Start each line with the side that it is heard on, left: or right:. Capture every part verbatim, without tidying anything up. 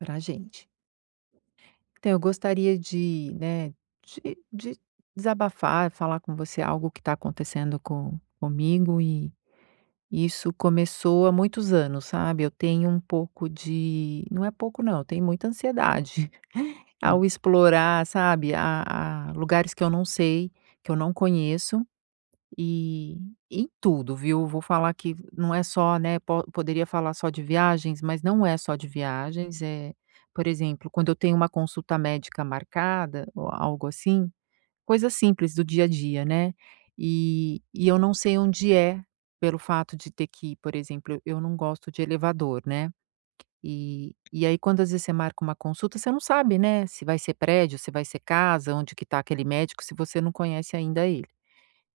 right: Para a gente. Então eu gostaria de, né, de de desabafar, falar com você algo que tá acontecendo com comigo e isso começou há muitos anos, sabe? Eu tenho um pouco de não é pouco, não. Eu tenho muita ansiedade
left: Hum.
right: ao explorar, sabe, a a lugares que eu não sei, que eu não conheço. E em tudo, viu? Vou falar que não é só, né, po poderia falar só de viagens, mas não é só de viagens. Eh, por exemplo, quando eu tenho uma consulta médica marcada ou algo assim, coisa simples do dia a dia, né? E e eu não sei onde é, pelo fato de ter que, por exemplo, eu não gosto de elevador, né. E e aí, quando às vezes você marca uma consulta, você não sabe, né, se vai ser prédio, se vai ser casa, onde que tá aquele médico, se você não conhece ainda ele.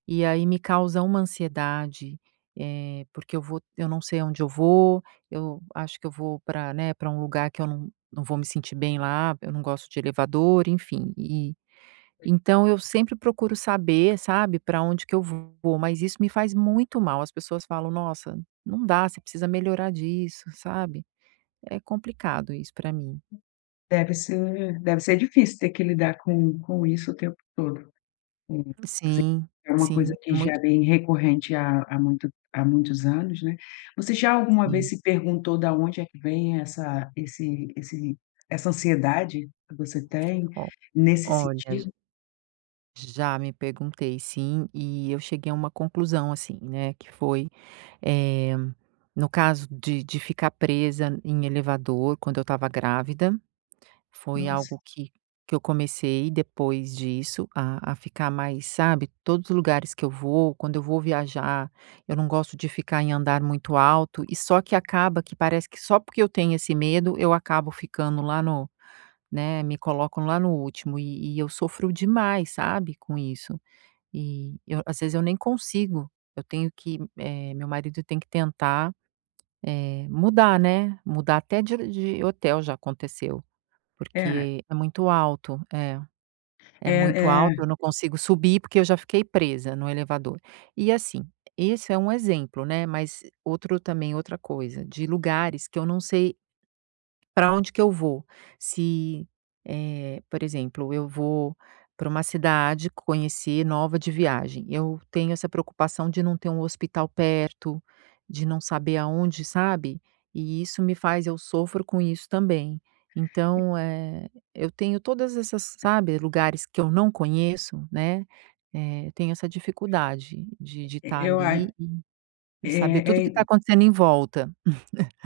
right: E aí me causa uma ansiedade, eh, porque eu vou eu não sei aonde eu vou. Eu acho que eu vou pra, né, pra um lugar que eu não não vou me sentir bem lá. Eu não gosto de elevador, enfim, e então eu sempre procuro saber, sabe, pra onde que eu vou, mas isso me faz muito mal. As pessoas falam: "Nossa, não dá. Você precisa melhorar disso", sabe? É complicado isso pra mim.
left: Deve ser deve ser difícil ter que lidar com com isso o tempo todo. Hum, você
right: Sim,
left: é uma
right: sim,
left: coisa
right: é
left: que já
right: muito
left: vem recorrente há há muito há muitos anos, né? Você já alguma vez
right: Sim.
left: se perguntou da onde é que vem essa esse esse essa ansiedade que você tem
right: Ó,
left: nesse
right: olha, j
left: sentido?
right: Já me perguntei sim, e eu cheguei a uma conclusão, assim, né, que foi, eh, no caso de de ficar presa em elevador quando eu estava grávida, foi
left: Nossa.
right: algo que que eu comecei depois disso, a a ficar mais, sabe, todos os lugares que eu vou, quando eu vou viajar, eu não gosto de ficar em andar muito alto e só que acaba que parece que só porque eu tenho esse medo, eu acabo ficando lá no né, me colocam lá no último e e eu sofro demais, sabe, com isso e eu às vezes eu nem consigo. Eu tenho que, eh, meu marido tem que tentar, eh, mudar, né, mudar até de de hotel já aconteceu.
left: É.
right: Porque é muito alto, é é
left: É,
right: muito alto,
left: é.
right: eu não consigo subir porque eu já fiquei presa no elevador. E, assim, esse é um exemplo, né, mas outro também outra coisa de lugares que eu não sei pra onde que eu vou, se, eh, por exemplo, eu vou pra uma cidade conhecer nova de viagem. Eu tenho essa preocupação de não ter um hospital perto, de não saber aonde, sabe, e isso me faz eu sofro com isso também.
left: É
right: Então, eh, eu tenho todas essas sabe, lugares que eu não conheço, né, eh, eu tenho essa dificuldade de de
left: E
right: estar
left: eu a é,
right: ali e e saber tudo o que tá
left: é
right: acontecendo em volta.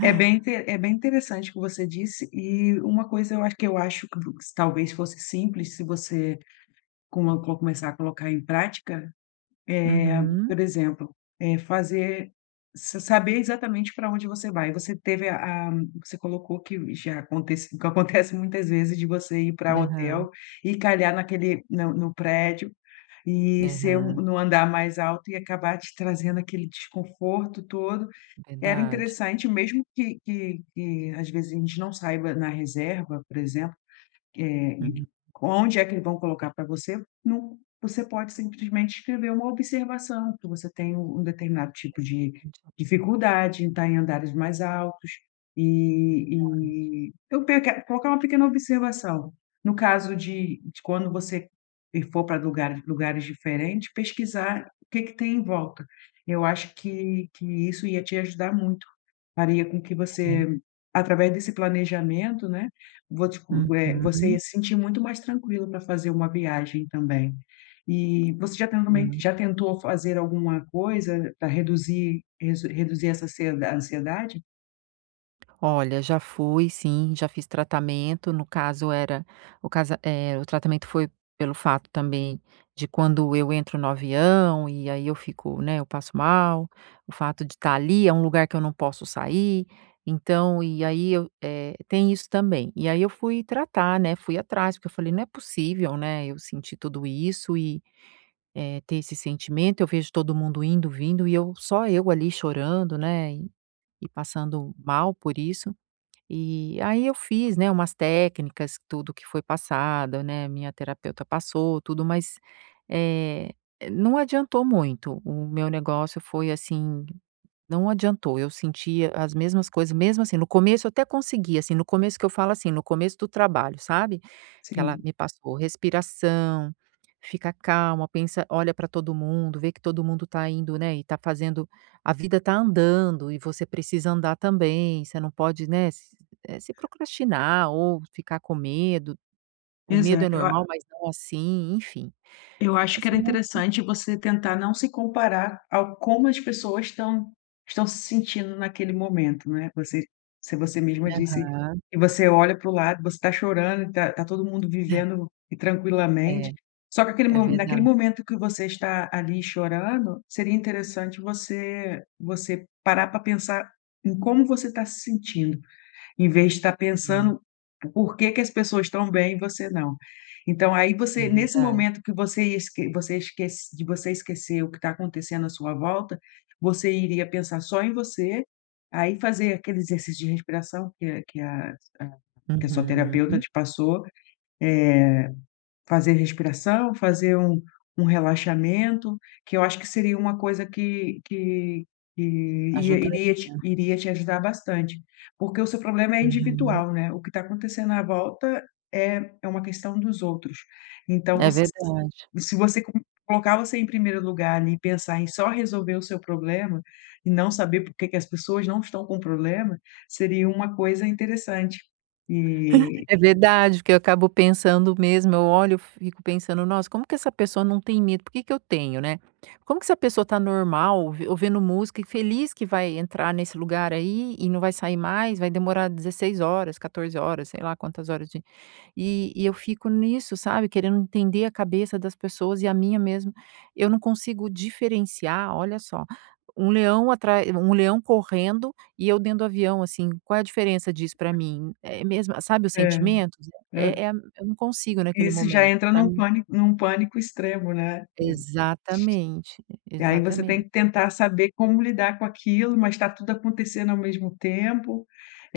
left: É bem inte é bem interessante o que você disse, e uma coisa eu acho que eu acho que vo talvez fosse simples, se você como co começar a colocar em prática. Eh,
right: Uhum.
left: por exemplo, é fazer s saber exatamente pra onde você vai. Você teve a a que você colocou que já acontece o que acontece muitas vezes de você ir pra o
right: Aham.
left: hotel e calhar naquele na no prédio e ser um
right: Aham.
left: no andar mais alto e acabar te trazendo aquele desconforto todo. Era
right: Verdade.
left: interessante, mesmo que que que às vezes a gente não saiba na reserva, por exemplo, eh,
right: Uhum.
left: onde é que eles vão colocar pra você não você pode simplesmente escrever uma observação que você tem um um determinado tipo de
right: [unintelligible]
left: dificuldade em estar em andares mais altos
right: Verdade.
left: e e eu peque colocar uma pequena observação, no caso de de quando você e for pra lugare lugares diferentes, pesquisar o que que tem em volta. Eu acho que que isso ia te ajudar muito, faria com que
right: É.
left: você através desse planejamento, né, vou te con eh, você
right: Uhum.
left: ia se sentir muito mais tranquila pra fazer uma viagem também. E você já tentou meio
right: Sim.
left: já tentou fazer alguma coisa pra reduzir resu reduzir essa ansie a ansiedade?
right: Olha, já fui sim, já fiz tratamento no caso era o cas é o tratamento foi pelo fato também de quando eu entro no avião e aí eu fico, né, eu passo mal. O fato de estar ali é um lugar que eu não posso sair, então e aí eu, eh, tem isso também. E aí eu fui tratar, né, fui atrás porque eu falei: “Não é possível, né, eu senti tudo isso e, eh, ter esse sentimento. Eu vejo todo mundo indo vindo e eu só eu ali chorando, né, e passando mal por isso". E aí eu fiz, né, umas técnicas, tudo que foi passado, né, minha terapeuta passou tudo, mas. eh, não adiantou muito. O meu negócio foi assim não adiantou. Eu sentia as mesmas coisas mesmo assim, no começo, eu até consegui assim, no começo que eu falo assim, no começo do trabalho, sabe, que ela
left: Sim.
right: me passou respiração, "fica calma, pensa, olha para todo mundo, vê que todo mundo está indo, né, e está fazendo a vida está andando e você precisa andar também. Você não pode, né, se eh, se procrastinar ou ficar com medo. O medo é
left: Exato, eu a
right: normal, mas não assim", enfim,
left: Eu acho que
right: assim
left: era
right: muito
left: interessante você tentar não se comparar ao como as pessoas estão estão se sentindo naquele momento, não é. Você se você mesma disse
right: Aham.
left: que você olha para o lado, você está chorando, tá tá todo mundo vivendo e
right: É,
left: tranquilamente. Só que aquele
right: é
left: mo
right: verda
left: naquele momento que você está ali chorando, seria interessante você você parar para pensar em como você está se sentindo. Em vez de estar
right: Hum.
left: pensando por que que as pessoas estão bem e você não. Então aí
right: É
left: você nesse
right: verdade.
left: momento que você ia esque você esquec de você esquecer o que está acontecendo à sua volta, você iria pensar só em você. Aí fazer aquele exercício de respiração que a que a que a sua terapeuta
right: Uhum.
left: te passou, eh, fazer respiração, fazer um um relaxamento, que eu acho que seria uma coisa que que que iria te
right: Ajudaria.
left: iria te ajudar bastante, porque o seu problema é
right: Uhum.
left: individual, né, o que está acontecendo à volta é é uma questão dos outros. Então
right: É
left: você
right: verdade.
left: se você co colocar você em primeiro lugar ali e pensar em só resolver o seu problema e não saber por que que as pessoas não estão com problema, seria uma coisa interessante e
right: É verdade que eu acabo pensando mesmo eu olho, eu fico pensando: “Nossa, como que essa pessoa não tem medo, por que que eu tenho, né? Como que essa pessoa está normal, ou ouvindo música e feliz que vai entrar nesse lugar aí e não vai sair mais? Vai demorar dezesseis horas, quatorze horas. Sei lá quantas horas de“, e e eu fico nisso, sabe, querendo entender a cabeça das pessoas e a minha mesmo. Eu não consigo diferenciar olha só, um leão atra um leão correndo e eu dentro do avião assim, qual é a diferença disso para mim? É mesmo, sabe, os
left: É,
right: sentimentos
left: é.
right: é é eu não consigo naquele
left: Isso já
right: momento
left: entra
right: pra
left: num
right: mim
left: pânico num pânico extremo, né?
right: Exatamente,
left: E aí você tem
right: exatamente.
left: que tentar saber como lidar com aquilo, mas está tudo acontecendo ao mesmo tempo,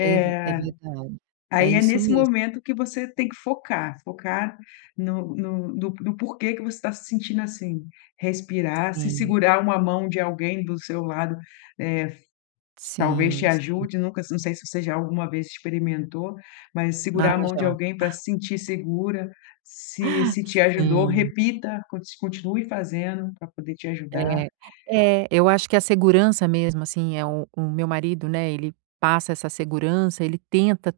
right: É ver é verdade, é
left: aí é
right: isso
left: nesse
right: mesmo.
left: momento que você tem que focar, focar no no no no porquê que você está se sentindo assim. Respirar, se
right: Sim.
left: segurar uma mão de alguém do seu lado, eh, talvez te
right: Sim, sim.
left: ajude. Nunca não sei se você já alguma vez experimentou, mas
right: Ah,
left: segurar a mão de
right: já.
left: alguém para se sentir segura. Se se te ajudou,
right: Sim.
left: repita, con continue fazendo para poder te ajudar.
right: É, é, eu acho que a segurança mesmo assim é o o meu marido, né, ele passa essa segurança, ele tenta,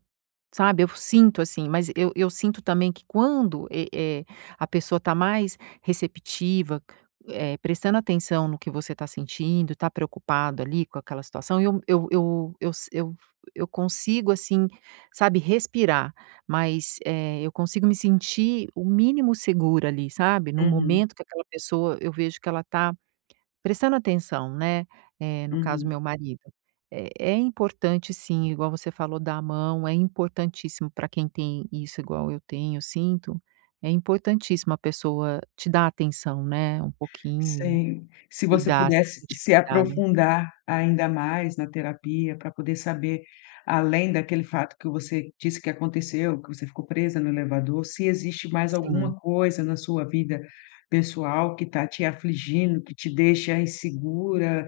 right: sabe, eu sinto assim, mas eu eu sinto também que quando é é, a pessoa está mais receptiva, eh, prestando atenção no que você está sentindo, está preocupado ali com aquela situação, eu eu eu eu si eu eu consigo assim, sabe, respirar, mas eh, eu consigo me sentir o mínimo segura ali, sabe, no
left: Uhum.
right: momento que aquela pessoa, eu vejo que ela está prestando atenção, né, eh, no caso,
left: Uhum.
right: meu marido é é importante, sim. Igual você falou, dá a mão, é importantíssimo para quem tem isso igual eu tenho, eu sinto é importantíssimo a pessoa te dar atenção, né, um pouquinho e
left: Sim, se você
right: cuidar, se
left: pudesse
right: sentir
left: se
right: cuidado.
left: aprofundar ainda mais na terapia para poder saber, além daquele fato que você disse que aconteceu, que você ficou presa no elevador, se existe mais
right: Sim.
left: alguma coisa na sua vida pessoal que está te afligindo, que te deixa insegura,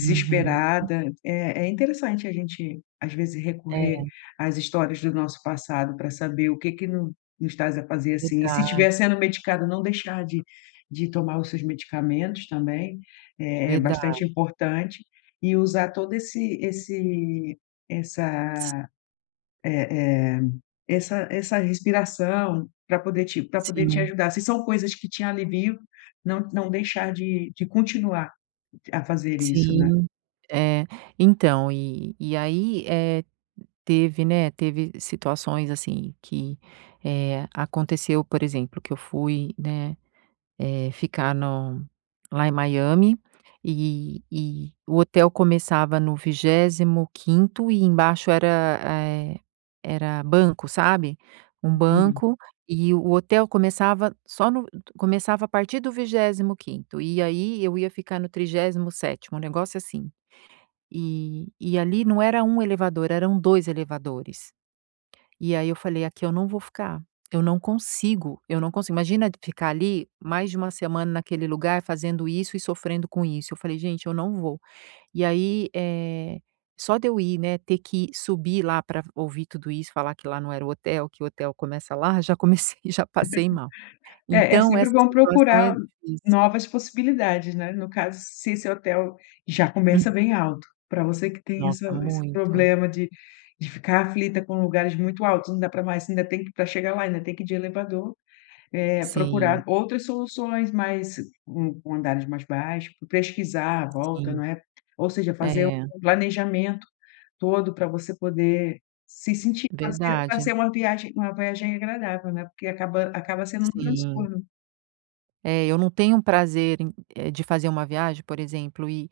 right: Uhum.
left: É é interessante a gente às vezes
right: É.
left: recorrer às histórias do nosso passado para saber o que que no nos está a fazer assim e se
right: Verdade.
left: tiver sendo medicado, não deixar de de tomar os seus medicamentos também é é bastante
right: Verdade.
left: importante e usar todo esse esse
right: Si
left: essa eh eh, essa essa respiração para poder te para poder te
right: Sim.
left: ajudar. Se são coisas que te aliviam, não não deixar de de continuar a fazer isso, né?
right: Sim, é, então e e aí, eh, teve, né, teve situações assim que, eh, aconteceu, por exemplo, que eu fui, né, eh ficar no lá em Miami e e o hotel começava no vigésimo quinto e embaixo era eh, era banco, sabe, um
left: Entendi.
right: banco e o hotel começava só no começava a partir do vigésimo quinto e aí eu ia ficar no trigésimo sétimo, um negócio assim e e ali não era um elevador, eram dois elevadores. E aí eu falei: “Aqui eu não vou ficar! Eu não consigo, eu não consigo”. Imagina ficar ali mais de uma semana naquele lugar, fazendo isso e sofrendo com isso. Eu falei: “Gente, eu não vou!”. E aí, eh, só de eu ir, né, ter que subir lá para ouvir tudo isso, falar que lá não era o hotel. Que o hotel começa lá, já comecei já passei mal.
left: É, é
right: Então
left: sempre
right: essa
left: bom
right: situação é
left: procurar
right: difícil.
left: novas possibilidades, né, no caso, se esse hotel já começa
right: Hum.
left: bem alto pra você que tem essa
right: Nossa
left: esse
right: muito.
left: problema de de ficar aflita com lugares muito altos, não dá para mais ainda tem que pra chegar lá, ainda tem que ir de elevador, eh, procurar
right: Sim.
left: outras soluções, mas com com andares mais baixos, pesquisar à volta,
right: Sim,
left: não é, ou seja, fazer
right: é.
left: um planejamento todo para você poder se sentir fazer
right: Verdade.
left: fazer uma viagem uma viagem agradável, né, porque acaba acaba sendo um
right: Sim.
left: transtorno.
right: É, eu não tenho um prazer em eh, de fazer uma viagem, por exemplo, e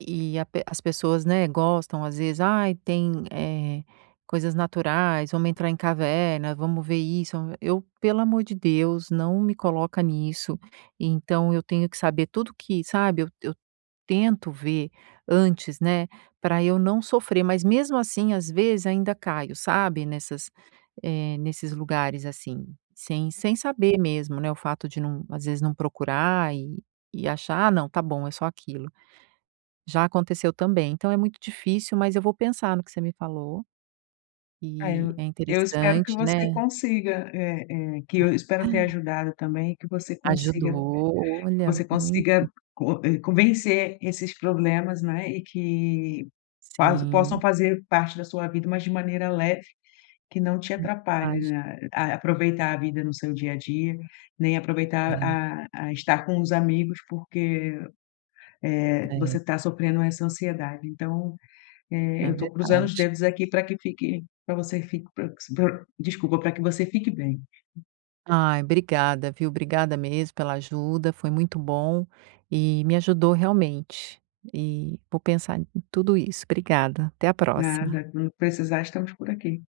right: e a pe as pessoas, né, gostam às vezes: "ai tem, eh, coisas naturais, vamos entrar em caverna, vamos ver isso." Eu pelo amor de Deus, não me coloca nisso. Então eu tenho que saber tudo que sabe, eu eu eu tento ver antes, né, pra eu não sofrer, mas mesmo assim, às vezes ainda caio, sabe nessas eh, nesses lugares assim, sem sem saber mesmo, né, o fato de não às vezes não procurar e e achar: "Ah, não, tá bom, é só aquilo." Já aconteceu também. Então é muito difícil, mas eu vou pensar no que você me falou.
left: É,
right: Eh,
left: eu
right: é
left: eu espero que
right: interessante, né.
left: você consiga eh eh, que eu espero ter ajudado também e, que você consiga
right: Ajudou,
left: que
right: olha,
left: você
right: muito.
left: consiga co eh, convencer esses problemas, né. E que pa possam
right: Sim.
left: fazer parte da sua vida, mas de maneira leve, que não te atrapalhe,
right: [unintelligible]
left: né, a aproveitar a vida no seu dia a dia, nem aproveitar
right: É.
left: a a estar com os amigos, porque, eh,
right: É.
left: você tá sofrendo essa ansiedade. Então, eh,
right: É
left: eu tô cruzando os
right: verdade.
left: dedos aqui pra que fique pra você fique pro pro desculpa, pra que você fique bem.
right: Ai, obrigada, viu. Obrigada mesmo pela ajuda. Foi muito bom, e me ajudou realmente, e vou pensar em tudo isso. Obrigada, até a próxima.
left: Nada. Quando precisar, estamos por aqui.